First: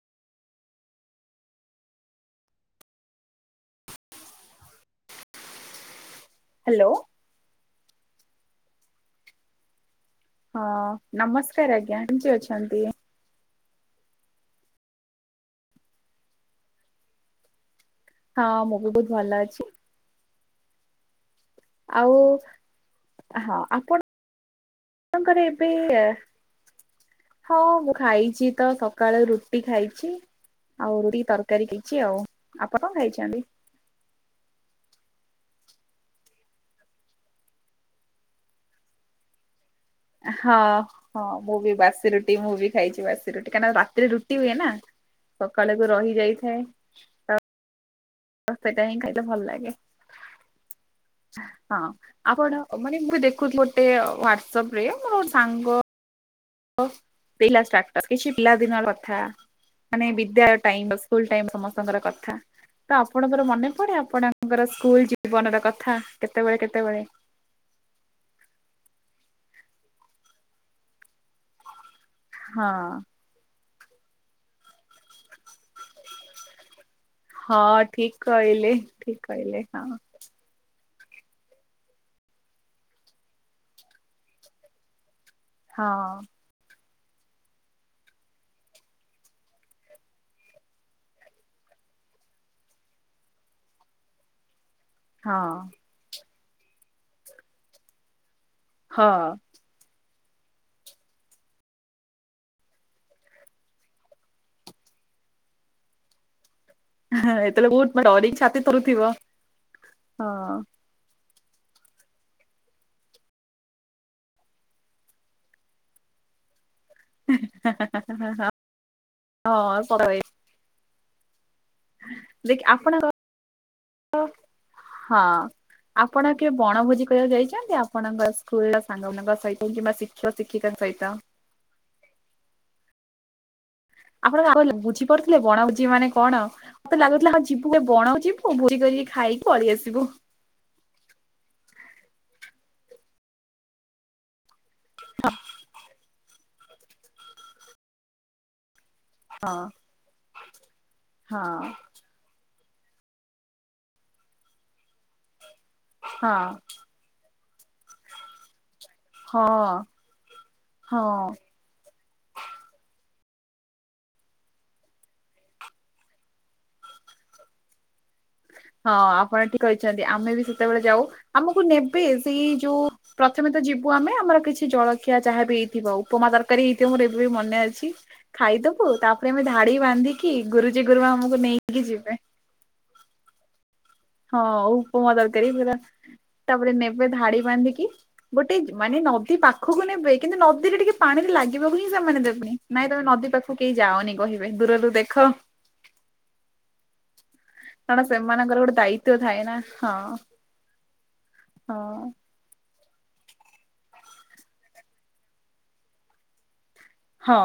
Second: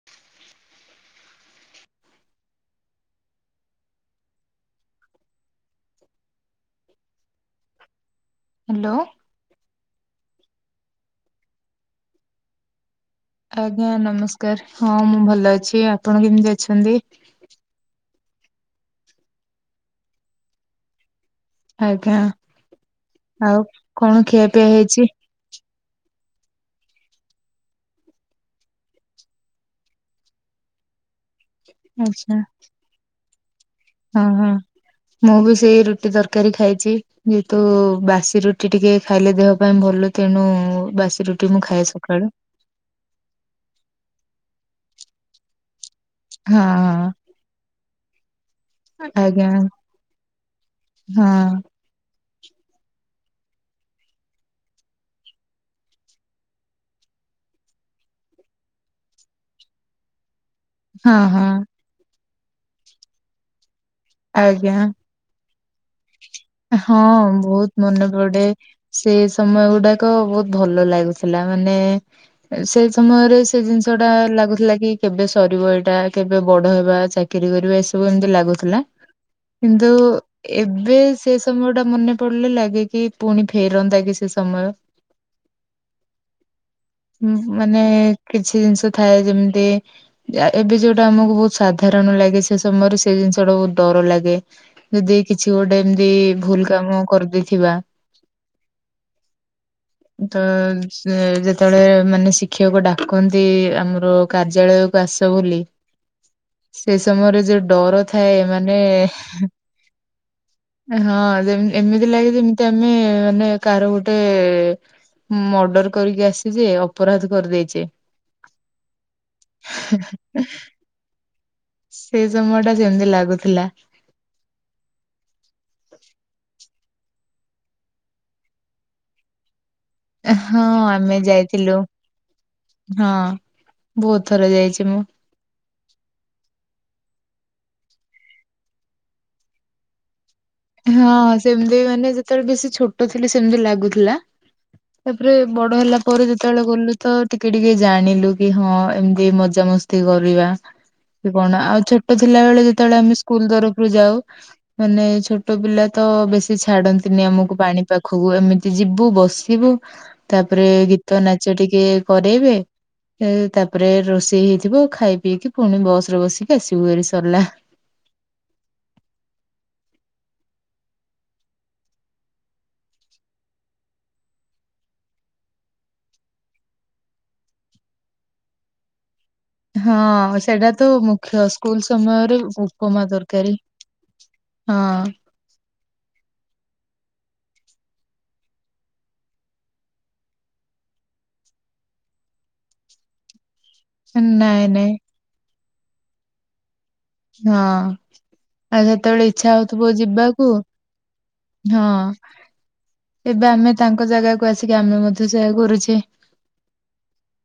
[inaudible] Hello. Hello. ହଁ ନମସ୍କାର ଆଜ୍ଞା କେମିତି ଅଛନ୍ତି? ଆଜ୍ଞା ନମସ୍କାର ହଁ ମୁଁ ଭଲ ଅଛି ଆପଣ କେମିତି ଅଛନ୍ତି? ହଁ ମୁଁ ବି ବହୁତ ଭଲ ଅଛି। ଆଉ ଆଜ୍ଞା ହଁ ଆଉ ଆପଣ କଣ ଖିଆପିଆ ହେଇଛି ଆପଣଙ୍କର ଏବେ ହଁ ମୁଁ ଖାଇଛି ତ ସକାଳୁ ରୁଟି ଖାଇଛି ଆଉ ର ତରକାରୀ ତରକାରି ହେଇଛି ଆଉ ଆଚ୍ଛା ଆପ କଣ ଖାଇଛନ୍ତି? ହଁ ହଁ ମୁଁ ବି ସେଇ ରୁଟି ତରକାରୀ ଖାଇଛି। ଯେହେତୁ ବାସି ରୁଟି ଟିକେ ଖାଇଲେ ଦେହ ପାଇଁ ଭଲ ତେଣୁ ହଁ ହଁ ବାସି ରୁଟି ମୁଁ ବି ଖାଏ ବାସି ସକାଳୁ ରୁଟି ମୁଁ ବି ଖାଇଛି ବାସି [inaudible] ରୁଟି କାହିଁକି ନା ରାତିରେ ରୁଟି ହୁଏ ନା, ସକାଳକୁ ରହିଯାଇ ହଁ ହଁ। ତ ସେଇଟା ହିଁ ଖାଇଲେ ଭଲ ଆଜ୍ଞା ଲାଗେ ହଁ। ଆପଣ ମାନେ ମୁ ଦେଖୁଥିଲୁ ଗୋଟେ ହ୍ୱାଟସପ ରେ ମୋରୋ ସାଙ୍ଗ ଓ ଦେଇଥିଲା ଷ୍ଟାଟସ୍ କିଛି ପିଲାଦିନ କଥା ମାନେ ବିଦ୍ୟା ପାଇଁ ତ ହଁ ସ୍କୁଲ୍ ହଁ ଟାଇମ ସମସ୍ତଙ୍କର କଥା ତ ଆପଣଙ୍କର ମନେ ପଡେ ଆପଣଙ୍କର ଆଜ୍ଞା ସ୍କୁଲ୍ ଯିବା ଟା ଜୀବନର କଥା କେତେବେଳେ ହଁ କେତେବେଳେ? ବହୁତ ମନେ ପଡେ ସେ ସମୟ ଗୁଡାକ ବହୁତ ଭଲ ଲାଗୁଥିଲା ମାନେ ସେଇ ହଁ ସମୟରେ ସେ ଜିନିଷ ଟା ଲାଗୁଥିଲା କି କେବେ ସରିବ ଏଇଟା କେବେ ବଡ ହେବା ଚାକିରୀ ହଁ କରିବା ଏସବୁ ଠିକ ଏମିତି କହିଲେ ଲାଗୁଥିଲା ଠିକ କହିଲେ ହଁ। କିନ୍ତୁ ଏବେ ସେ ସମୟ ଟା ମନେ ପଡିଲେ ଲାଗେ କି ପୁଣି ଫେରନ୍ତା କି ସେ ସମୟ ହଁ। ମାନେ କିଛି ଜିନିଷ ଥାଏ ଯେମିତି ଏବେ ଯୋଉଟା ଆମକୁ ବହୁତ ସାଧାରଣ ଲାଗେ ସେ ସମୟରେ ସେ ଜିନିଷ ଟା ବହୁତ ଡର ଲାଗେ ଯଦି ହଁ କିଛି ଗୋଟେ ଏମତି ଭୁଲ କାମ କରିଦେଇଥିବା। ହଁ [unintelligible] ତ ଯେତେବେଳେ ମାନେ ଶିକ୍ଷକ ଡାକନ୍ତି ଆମର କାର୍ଯ୍ୟାଳୟ କୁ ଆସ ବୋଲି ସେ ସମୟରେ ଯୋଉ ଏତେବେଳେ ବହୁତ ଡର ମାନେ ଡରିକି ଥାଏ ଛାତି ମାନେ ଥରୁଥିବ ଏ ହଁ ହଁ ଯେ ଏମିତି ଲାଗେ ଯେମିତି ଆମେ ମାନେ କାହାର ଗୋଟେ ଏ ମର୍ଡର କରିକି ଆସି ଅପ୍ ଅପରାଧ କରିଦେଇଛେ। ହଁ ସତରେ [inaudible] ସେ ଦେଖ ସମୟ ଟା ଆପଣଙ୍କ ସେମିତି ଲାଗୁଥିଲା। [inaudible] ହଁ ଆପଣ କେବେ ବଣଭୋଜି କରିବାକୁ ଯାଇଛନ୍ତି। ଆପଣଙ୍କ ସ୍କୁଲ ର ସାଙ୍ଗମାନଙ୍କ ସହିତ କିମ୍ବା ଶିଖି ହଁ ଆମେ ଯାଇଥିଲୁ ହଁ ବହୁତ ଥର ଯାଇଛି ମୁଁ। ବଣ ଭୋଜି ମାନେ କଣ ମତେ ଲାଗୁଥିଲା ଆମେ ଯିବୁ ଏ ବଣ କୁ ଯିବୁ ଭୋଜି କରିକି ଖାଇକି ଅଳିେଇ ଆସିବୁ। ହଁ ସେମତି ମାନେ ଯେତେବେଳେ ବେଶୀ ଛୋଟ ଥିଲି ସେମିତି ଲାଗୁଥିଲା। ତାପରେ ବଡ ହେଲା ପରେ ଯେତେବେଳେ ଗଲୁ ତ ଟିକେ ଟିକେ ଜାଣିଲୁ କି ହଁ ଏମ ତି ହଁ। ମଜା ମସ୍ତି କରିବା କି କଣ ହଁ ଆଉ ଛୋ ଟ ଥିଲାବେଳେ ଯେତେବେଳେ ଆମେ ସ୍କୁଲ ତରଫରୁ ଯାଉ ମାନେ ଛୋଟ ପିଲା ତ ହଁ ବେଶୀ ଛାଡନ୍ତି ନି ଆମକୁ ପାଣି ପାଖକୁ ଏମି ତି ଯିବୁ ହଁ ବସିବୁ ତାପରେ ଗୀତ ହଁ। ନାଚ ଟିକେ କରରୋଇବେ। ଏ ତାପରେ ରୋଷେଇ ହେଇଥିବ ଖାଇ ପିଇକି ପୁଣି ବସ ରେ ବସିକି ଆସିବୁ ଏରି ସରିଲା। ହଁ ଆପଣ ଠିକ୍ କହିଛନ୍ତି ଆମେ ବି ସେତେବେଳେ ଯାଉ ଆମକୁ ନେବେ ସେଇ ଯୋଉ ପ୍ରଥମେ ତ ଯିବୁ ଆମେ ଆମର କିଛି ଜଳଖିଆ ଯାହା ବି ହେଇଥିବ ଉପମା ତରକାରୀ ହେଇଥିବ ମୋର ଏବେ ବି ମନେ ଅଛି। ଖାଇଦବୁ ତାପ ହଁ ସେଟା ତ ଆମକୁ ମୁଖ୍ୟ ନେଇକି ସ୍କୁଲ ଯିବେ ସମୟରେ ଉପମା ତରକାରୀ। ହଁ ଉପମା ହଁ। ତରକାରୀ ପୁରା ତାପରେ ନେବେ ଧାଡି ବାନ୍ଧିକି। ଗୋଟେ ମାନେ ନଦୀ ପାଖକୁ ନେବେ କିନ୍ତୁ ନଦୀରେ ଟିକେ ପାଣିରେ ଲାଗିବକୁ ହିଁ ସେମାନେ ଦେବେନି ନାଇଁ ତମେ ନଦୀ ପାଖ କୁ କେହି ଯାଉନି କହିବେ ନାଇଁ ନାଇଁ ଦୂରରୁ ଦେଖ। ହଁ କାରଣ ସେମାନଙ୍କର ଗୋଟେ ଆଉ ଦାୟିତ୍ଵ ଯେତେବେଳେ ଥାଏ ଇଛା ନା ହଉଥିବ ହଁ ଯିବାକୁ ହଁ ଏବେ ଆମେ ତାଙ୍କ ଜାଗାକୁ ଆସିକି ଆମେ ମଧ୍ୟ ସେୟା କରୁଛେ। ହଁ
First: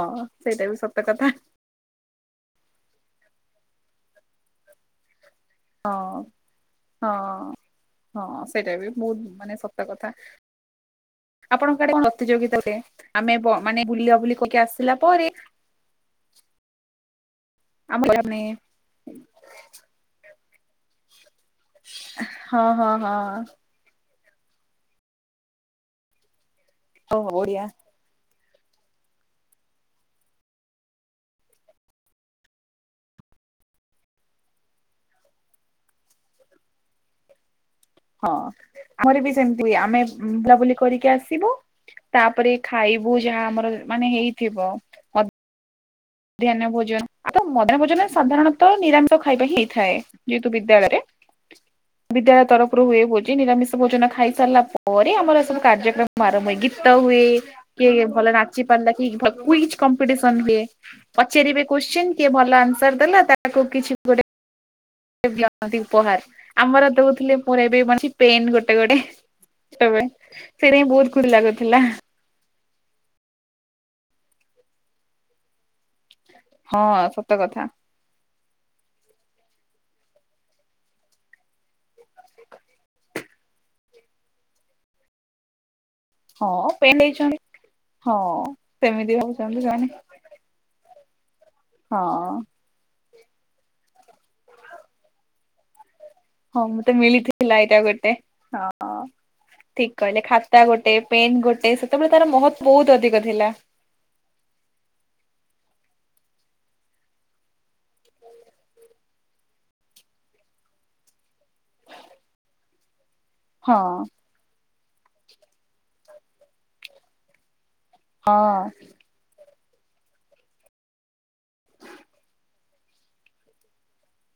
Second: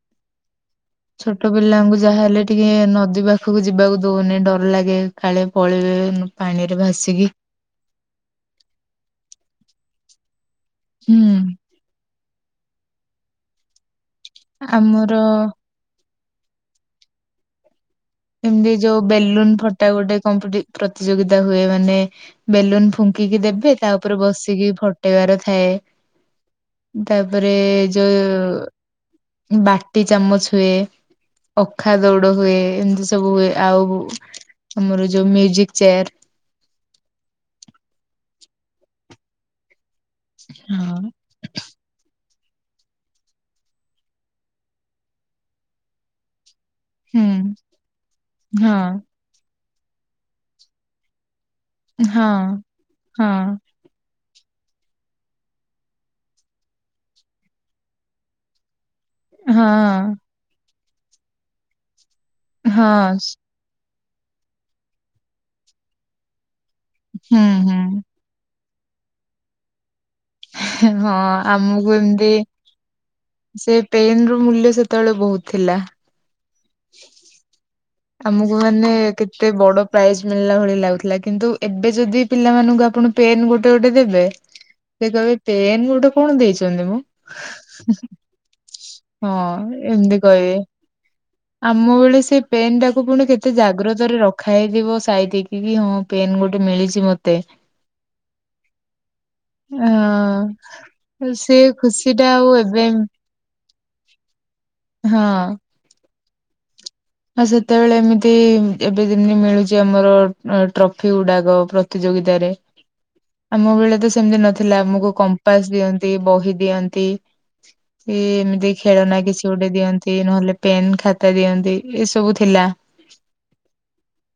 ସେଇଟା ବି ସ ଛୋଟ ପିଲାଙ୍କୁ ଯାହାହେଲେ ଟିକେ ନଦୀ ପାଖକୁ ଯିବାକୁ ଦଉନେ ଡର ଲାଗେ। କାଳେ ହଁ ପଳେଇବେ ପାଣିରେ ଭାସିକି। ହଁ ହଁ ସେଇଟା ବି ବହୁତ ମାନେ ସତ କଥା। ହୁଁ ଆପଣଙ୍କ କଡେ ପ୍ରତିଯୋଗିତା ଦେଲେ ଆମେ ମାନେ ବୁଲିବା ବୁଲି କହିକି ଆସିଲା ଆମର ପରେ। ଆମର [inaudible] ଏମିତି ଯୋଉ ବେଲୁନ ଫଟା ଗୋଟେ କମ୍ପିଟି ପ୍ରତିଯୋଗିତା ହୁଏ ମାନେ ହଁ ବେଲୁନ ହଁ ହଁ ଫୁଙ୍କିକି ଦେବେ ତା ଉପରେ ବସିକି ଫଟେଇବାର ଥାଏ ଓହୋ ତାପରେ ବଢିଆ ଯୋଉ ବାଟି ଚାମଚ ହୁଏ ଅଖା ଦୌଡ ହୁଏ ଏମତି ସ ସବୁୁ ଆଉ ଆମର ଯୋଉ ମ୍ୟୁଜିକ ଚେୟାର। ହଁ ଆମର ବି ସେମିତି ହୁଏ ଆମେ ବୁଲାବୁଲି ହଁ କରିକି ଆସିବୁ। ତାପରେ ଖାଇବୁ ଯାହା ଆମର ମାନେ ହେଇଥିବ। ମଧ୍ୟାନ ଭୋଜନ ହୁଁ ଆ ମଧ୍ୟାନ ଭୋଜନ ସାଧାରଣତଃ ହଁ ନିରାମିଷ। ଖାଇବା ହେଇଥାଏ ଯେହେତୁ ବିଦ୍ୟାଳୟରେ ହଁ ବିଦ୍ୟାଳୟ ତରଫରୁ ହୁଏ ଭୋଜି ହଁ ନିରାମିଷ। ଭୋଜନ ଖାଇସାରିଲା ପରେ ଆମର ସବୁ କାର୍ଯ୍ୟକ୍ରମ ଆରମ୍ଭ ହୁଏ ଗୀତ ହୁଏ କିଏ ଭଲ ନା ଚି ପାରିଲା କି ଭ କୁଇଜ୍ ହଁ କମ୍ପିଟିସନ୍ ହୁଏ ପଚାରିବେ କୋଶ୍ଚିନି କିଏ ଭଲ ଆନ୍ସର ଦେଲା ହଁ ତା ତାକୁ କିଛି ଗୋଟେ ଦିଅନ୍ତି ଉପହାର ଆମର ଦଉଥିଲେ ହୁଁ ମୋର ଏବେ ହୁଁ ବି ମନେ ଛି ପେନ୍ ଗୋଟେ ଗୋଟେ ସ ସେଟ ବହୁତ ଖୁସି ଲାଗୁଥିଲା। ଦେ ସେ ପେନ ର ମୂଲ୍ୟ ସେତେବେଳେ ବହୁତ ଥିଲା। ହଁ ସତ କଥା। ଆମକୁ ମାନେ କେତେ ବଡ ପ୍ରାଇଜ ମିଳିଲା ଭଳି ଲାଗୁଥିଲା। କିନ୍ତୁ? ଏବେ ଯଦି ପିଲାମାନଙ୍କୁ ଆପଣ ପେନ୍ ଗୋଟେ ଗୋଟେ ଦେବେ ସେ କହିବେ ପେନ୍ ଗୋଟେ କଣ ହଁ ଦେଇଛନ୍ତି ମୁଁ ପେନ୍ ଦେଇଛନ୍ତି ହଁ ସେମିତି ହଁ ଭାବୁଛନ୍ତି ସେମାନେ ଏବେ। କହେ ଆମ ବେଳେ ହଁ ସେ ପେନ୍ ଟାକୁ ପୁଣି କେତେ ଜାଗ୍ରତ ରେ ରଖା ହେଇଥିବ ସାଇତିକି କି ହଁ। ପେନ୍ ଗୋଟେ ହଁ ମିଳିଛି ମତେ। ମିଳିଥିଲା ଏଇଟା ଗୋଟେ ହଁ ଠିକ କହିଲେ ଖାତା ଗୋଟେ ହଁ ପେନ୍ ସେ ଗୋଟେ ସେତେବେଳେ ଖୁସି ତାର ଟା ଆଉ ମହତ୍ଵ ଏବେ ବହୁତ ଅଧିକ ଥିଲା ହଁ। ହଁ ସେତେବେଳେ ଏମିତି ଏବେ ଯେମିତି ମିଳୁଛି। ଆମର ଟ୍ରଫି ଗୁଡାକ ପ୍ରତିଯୋଗିତାରେ ଆମ ହଁ ବେଳେ ତ ସେମତି ନଥିଲା ଆମକୁ କମ୍ପାସ ଦିଅନ୍ତି ବହି ଦିଅନ୍ତି। ହଁ ଏମିତି ଖେଳନା କିଛି ଗୋଟେ ଦିଅନ୍ତି ନହେଲେ ପେନ୍ ଖାତା ଦିଅନ୍ତି ଏସବୁ ଥିଲା।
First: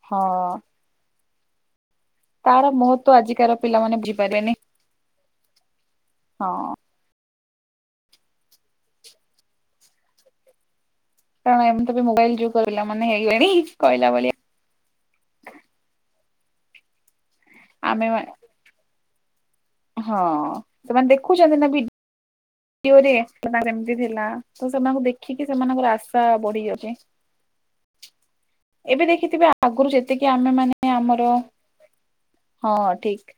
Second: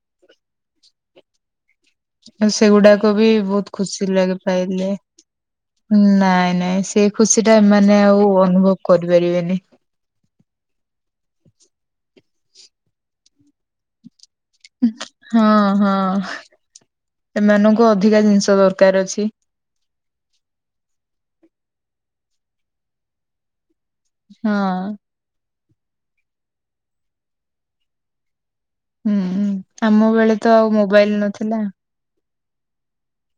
ହଁ। ତାର ସେଗୁଡାକ ମହତ୍ଵ ବି ଆଜିକାର ବହୁତ ପିଲାମାନେ ଖୁସି ଲାଗି ବୁଝିପାରିବେନି ପାଇଲେ। ହଁ ନାଇଁ ନାଇଁ ସେ ଖୁସି ଟା ଏମାନେ ଆଉ ଅନୁଭବ କରିପାରିବେନି। କାରଣ ଏମ ତ ମୋବାଇଲ ଯୁଗ ମାନେଇଗଣି କହିଲା ହଁ ହଁ ଏମାନଙ୍କୁ ଆମେ ଅଧିକା ଜିନିଷ ଦରକାର ଅଛି। ହଁ ସେମାନେ ଦେଖୁଛନ୍ତି ନା ବି ଓ ସେ ସେମିତି ଥିଲା ହଁ ତ ସେମାନଙ୍କୁ ଦେଖ ଦେଖିକି ସେମାନଙ୍କର ଆଶା ବଢି ଯାଉଛି। ଏବେ ହୁଁ ଦେଖିଥିବେ ଆଗରୁ ଆମ ଯେତିକି ବେଳେ ତ ଆମେ ଆଉ ମାନେ ମୋବାଇଲ ଆମର ନଥିଲା ହଁ ଠିକ।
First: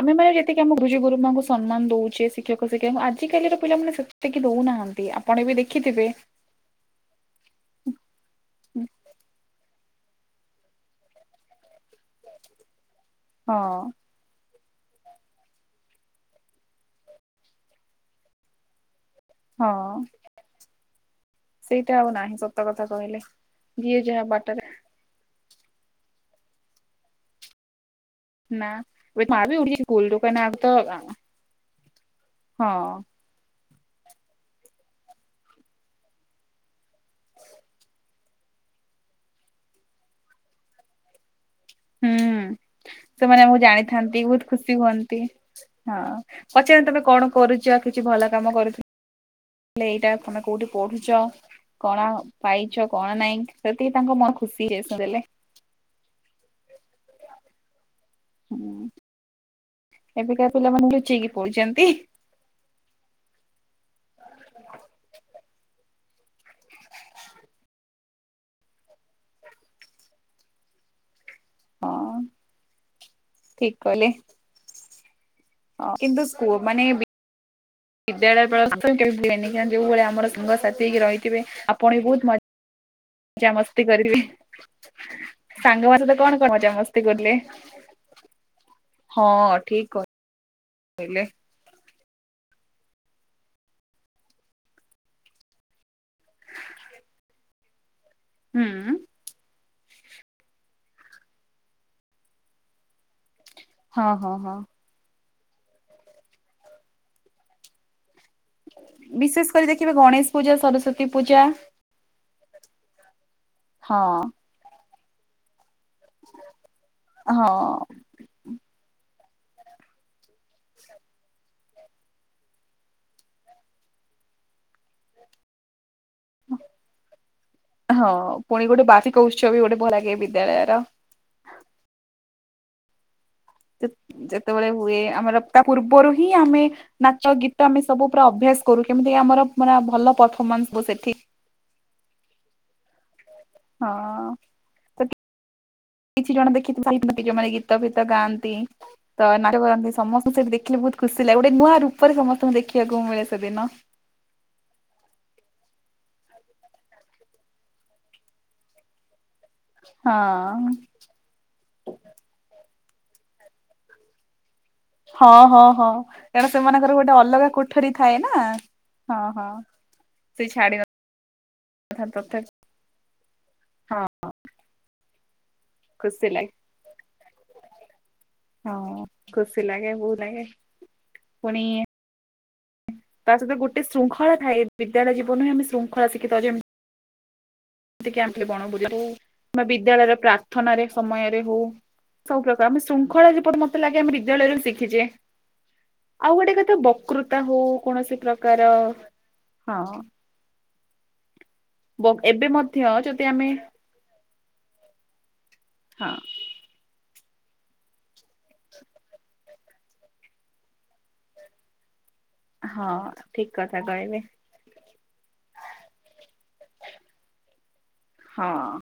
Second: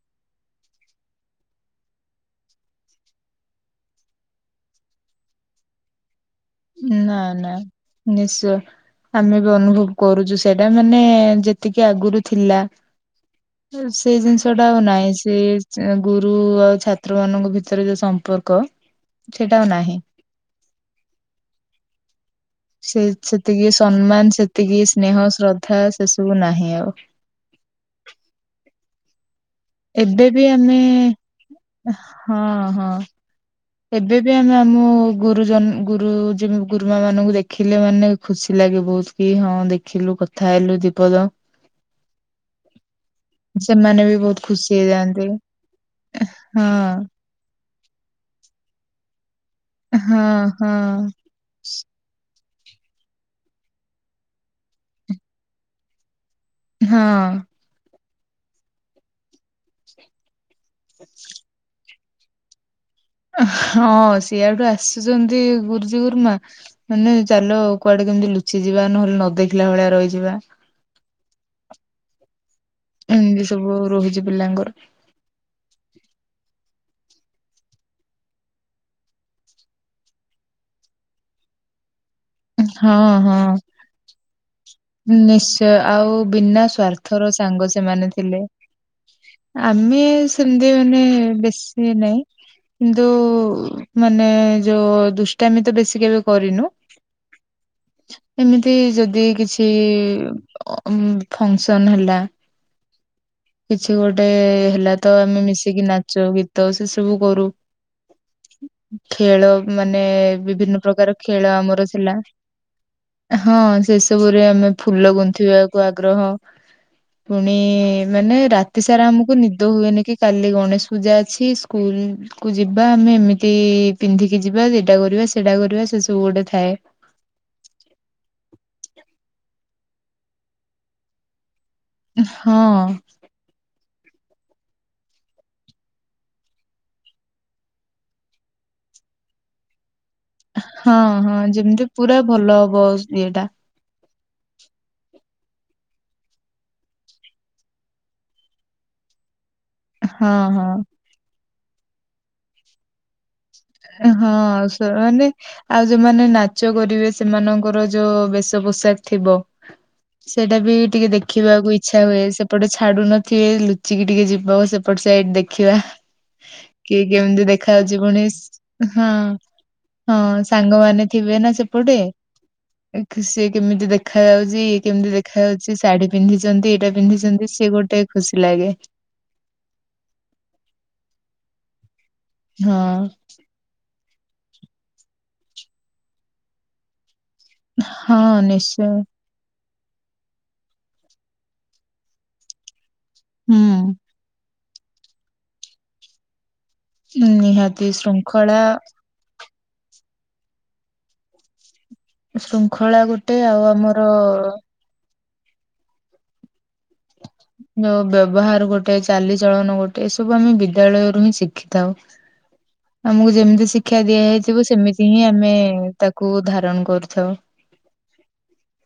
ଆମେମାନେ ଯେତିକି ଆମ ଗୁଜୁ ଗୁରୁମାଙ୍କୁ ସମ୍ମାନ ଦଉଛେ ଶିକ୍ଷକ ଶିକ୍ଷା ଆଜିକାଲିର ପିଲାମାନେ ସେତିକି ଦଉନାହାନ୍ତି ଆପଣ ଏବେ ଦେଖିଥିବେ ନା ନା ନି [unintelligible] ଆମେ ବି ଅନୁଭବ କରୁଛୁ ସେଇଟା ମାନେ ଯେତିକି ଆଗରୁ ଥିଲା। ହଁ ସେଇ ଜିନିଷ ଟା ଆଉ ନାଇଁ ସେ ଗୁରୁ ଆଉ ଛାତ୍ର ମାନଙ୍କ ଭିତରେ ଯୋଉ ସମ୍ପର୍କ ସେଇଟା ଆଉ ହଁ ନାହିଁ। ସେଇଟା ଆଉ ନାହିଁ ସତ। କଥା ସେ କହିଲେ ସେତିକି ଯିଏ ଯାହା ସମ୍ମାନ ବାଟରେ ସେତିକି ସ୍ନେହ ଶ୍ରଦ୍ଧା ସେସବୁ ନାହିଁ ଆଉ। ନା ଏ ଆ ଉଠ ଗୁଲ ଏବେ ବି ଦୋକାନ ଆଗ ତ ଆମେ ହଁ। ଏବେ ବି ଆମେ ଆମ ଗୁରୁଜନ ଗୁରୁଜି ଗୁରୁମା ମାନଙ୍କୁ ଦେଖିଲେ ମାନେ ଖୁସି ଲାଗେ ବହୁତ। କି ହଁ ଦେଖିଲୁ କଥା ହେଲୁ ଦୀପଦ। ହୁଁ। ସେମାନେ ଆମକୁ ସେମାନେ ବି ଜାଣିଥାନ୍ତି ବହୁତ ଖୁସି ହୁଅନ୍ତି। ହେଇଯାଆନ୍ତି। ହଁ ପଚାରନ୍ତି ତମେ ହଁ କଣ? କରୁଛ କିଛି ଭଲ କାମ କରୁଲେ ଏଇଟା ହଁ କଣ କୋଉଠି ହଁ ପଢୁଛ? କଣ ପାଇଛ କଣ ନାଇଁ ସେତିକି ତାଙ୍କ ମନ ଖୁସି ହେସୁ ଦେଲେ। ହଁ। ହୁଁ ଏବେକା ପିଲାମାନୋନ ଲୁଚେଇକି ପଡୁଛନ୍ତି। ହଁ ସିଏ ଆଉଠୁ ଆସୁଛନ୍ତି ଗୁରୁ ଗୁର୍ମା ମାନେ ଚାଲ କୁଆଡେ କେମିତି ଲୁଚିଯିବା ନହେଲେ ନ ଦେଖିଲା ଭଳିଆ ରହିଯିବା। ହଁ ଏମିତି ଠିକ ସବୁ କହିଲେ। ରହିଛି ପିଲାଙ୍କର। କିନ୍ତୁ ସ୍କୁ ମାନେ।। ବିଦ୍ୟାଳୟ ଯୋଉ ଭଳି ଆମର ସାଙ୍ଗ ସଥି ହେଇକି ରହିଥିବେ ଆପଣ ବି ବହୁତ ମ ହଁ ହଁ। [unintelligible] କରିବି। ନିଶ୍ଚୟ ଆଉ ବିନା ମଜା ମସ୍ତି ସ୍ଵାର୍ଥର କଲେ ସାଙ୍ଗ ସେମାନେ ଥିଲେ। ହଁ ଠିକ ଆମେ ସେମତି ମାନେ କହିଲେ ବେଶୀ ନାଇଁ କିନ୍ତୁ ମାନେ ଯୋଉ ଦୁଷ୍ଟାମି ତ ବେଶୀ କେବେ କରିନୁ ଏମିତି ହୁଁ। ଯଦି କିଛି ଅ ଫଙ୍କସନ ହେଲା କିଛି ହଁ ଗୋଟେ ହଁ ହଁ ହେଲା ତ ଆମେ ମିଶିକି ନାଚ ଗୀତ ସେ ସବୁ କରୁ। ବିଶେଷ ଖେଳ କରି ଦେଖିବେ ମାନେ ଗଣେଶ ପୂଜା ବିଭିନ୍ନ ସରସ୍ଵତୀ ପ୍ରକାର ପୂଜା ଖେଳ ଆମର ଥିଲା। ହଁ ସେ ସବୁରେ ଆମେ ଫୁଲ ଗୁନ୍ଥିବାକୁ ଆଗ୍ରହ ପୁଣି ହଁ। ମାନେ ରାତି ସାରା ଆମକୁ ନିଦ ହୁଏନି କି କାଲି ଗଣେଶ ପୂଜା ଅଛି ସ୍କୁଲ କୁ ଯିବା ଆମେ ଏମିତି ପିନ୍ଧିକି ଯିବା ଏଟା କରିବା ସେଟା କରିବା ସେ ସବୁ ଗୋଟେ ଥାଏ। ହଁ ପୁଣି ଗୋଟେ ବାର୍ଷିକ ଉତ୍ସବ ବି ଗୋଟେ ଭଲ ଲାଗେ ବିଦ୍ୟାଳୟର। ହଁ। ଯେତ ଯେତେବେଳେ ହୁଏ ଆମର ତା ପୂର୍ବରୁ ହିଁ ଆମେ ନାଚ ଗୀତ ଆମେ ସବୁ ପୁରା ଅଭ୍ୟାସ କରୁ କେମିତି କି ଆମରା ମାନେ ଭଲ ପର ହଁ ହଁ ଯେମିତି ପୁରା ଭଲ ହବ ସ୍ ଇଏଟା। ହଁ [unintelligible] କିଛି ଜଣ ଦେଖିଥିବ [unintelligible] ଯୋଉମାନେ ଗୀତ ଫିତ ଗାଆନ୍ତି ତ ନାଚ କରନ୍ତି ସମସ୍ତଙ୍କୁ ହଁ ସେଇଠି ହଁ ଦେଖିଲେ ବହୁତ ଖୁସି ଲାଗେ ଗୋଟେ ନୂଆ ରୂପରେ ସମସ୍ତଙ୍କୁ ଦେଖିବାକୁ ମିଳେ ସେଦିନ। ଆରେ ହଁ ସ ମାନେ ଆଉ ଯୋଉମାନେ ନାଚ କରିବେ ସେମାନଙ୍କର ଯୋଉ ବେଶ ପୋଷାକ ଥିବ ହଁ ସେଇଟା ବି ଟିକେ ଦେଖ ଖିବାକୁ ଇଚ୍ଛା ହୁଏ ସେପଟେ ଛାଡ଼ୁ ନଥିବେ ଲୁଚିକି ଟିକେ ଯିବ ସେପ ପଟ ସାଇଡ ହଁ ହଁ ଦେଖିବା ହଁ କାରଣ ସେମାନଙ୍କର କିଏ ଗୋଟେ ଅଲଗା କେମିତି କୋଠରୀ ଦେଖାଯାଉଛି ଥାଏ ପୁଣି ନା। ହଁ ହଁ ସେ ଛାଡି ସାଙ୍ଗମାନେ ଥିବେ ନା ସେପଟେ ନଥାନ୍ତି ତଥାପି ଏମତି ଖୁସି ହେଇକି କେମିତି ହଁ ଦେଖାଯାଉଛି କେମିତି ଦେ ଖାଯାଉଛି ଶାଢୀ ଖୁସି ଲାଗେ ପିନ୍ଧିଛନ୍ତି ଏଇଟା ପିନ୍ଧିଛନ୍ତି ସିଏ ଗୋଟେ ଖୁସି ଲାଗେ। ହଁ ଖୁସି ଲାଗେ ବୋହୁ ନାକେ ପୁଣି ହଁ। ତା ସହିତ ଗୋଟେ ଶୃଙ୍ଖଳା ଥାଏ ବିଦ୍ୟାଳୟ ଜୀବନରୁ ହିଁ ଆମେ ଶୃଙ୍ଖଳା ଶିଖିଥାଉ ଯେମତି ହଁ ନିଶ୍ଚୟ। ବା ବିଦ୍ୟାଳୟର ପ୍ରାର୍ଥନାରେ ସମୟରେ ହଉ ସବୁ ପ୍ରକାର ଆମେ ଶୃ ଖଳା ଯେପଟ ମତେ ଲାଗେ ହୁଁ ଆମେ ବିଦ୍ୟାଳୟରୁ ଶିଖିଛେ ଆଉ ଗୋଟେ କଥା ବ କୃତା ହଉ ନିହାତି କୌଣସି ଶୃଙ୍ଖଳା ପ୍ରକାର ହଁ ବକ୍ ଏବେ ମ ଖଳା ଗୋଟେ ଆଉ ଆମର ହଁ। ଯୋଉ ବ୍ୟବହାର ଗୋଟେ ଚାଲିଚଳନ ଗୋଟେ ଏ ସବୁ ଆମେ ବିଦ୍ୟାଳୟରୁୁ ହିଁ ଶିଖିଥାଉ। ହଁ ଆମକୁ ଠିକ ଯେମିତି କଥା ଶିକ୍ଷା କହିଲେ ଦିଆଯାଇଥିବ ସେମିତି ହିଁ ଆମେ ତାକୁ ଧାରଣ କରୁଥାଉ। ହଁ।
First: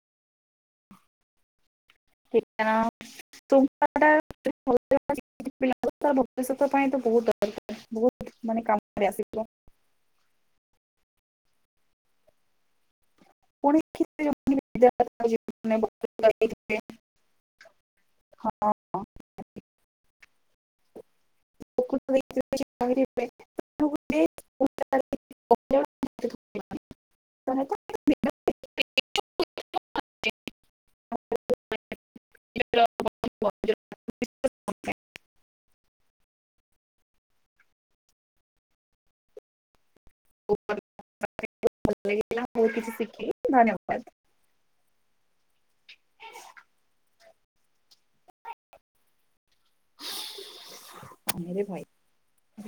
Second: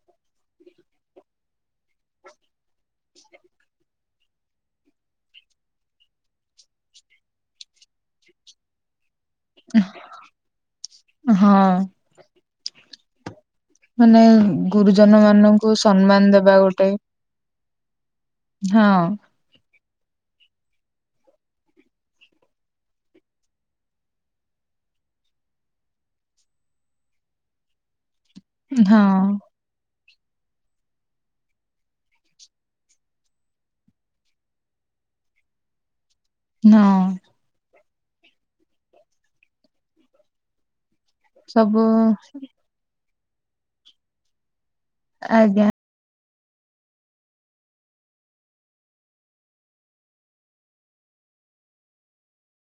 [inaudible] [unintelligible] ପିଲା ଭବିଷ୍ୟତ ପାଇଁ ତ ବହୁତ ଦରକାର ବହୁତ ମାନେ କାମରେ ଆସିିବ। ହଁ ହଁ। ପୁଣି ମାନେ ବିଦ୍ୟାଳୟ ଗୁରୁଜନମାନଙ୍କୁ ସମ୍ମାନ ଦେବା ଗୋଟେ ହଁ। ହଁ। ବହୁତ ହଁ। ନାଁ। ସବୁ ମୁଁ କିଛି ଶିଖିଲି ଧନ୍ୟବାଦ। ଆଜ୍ଞା। ରେ ଭାଇ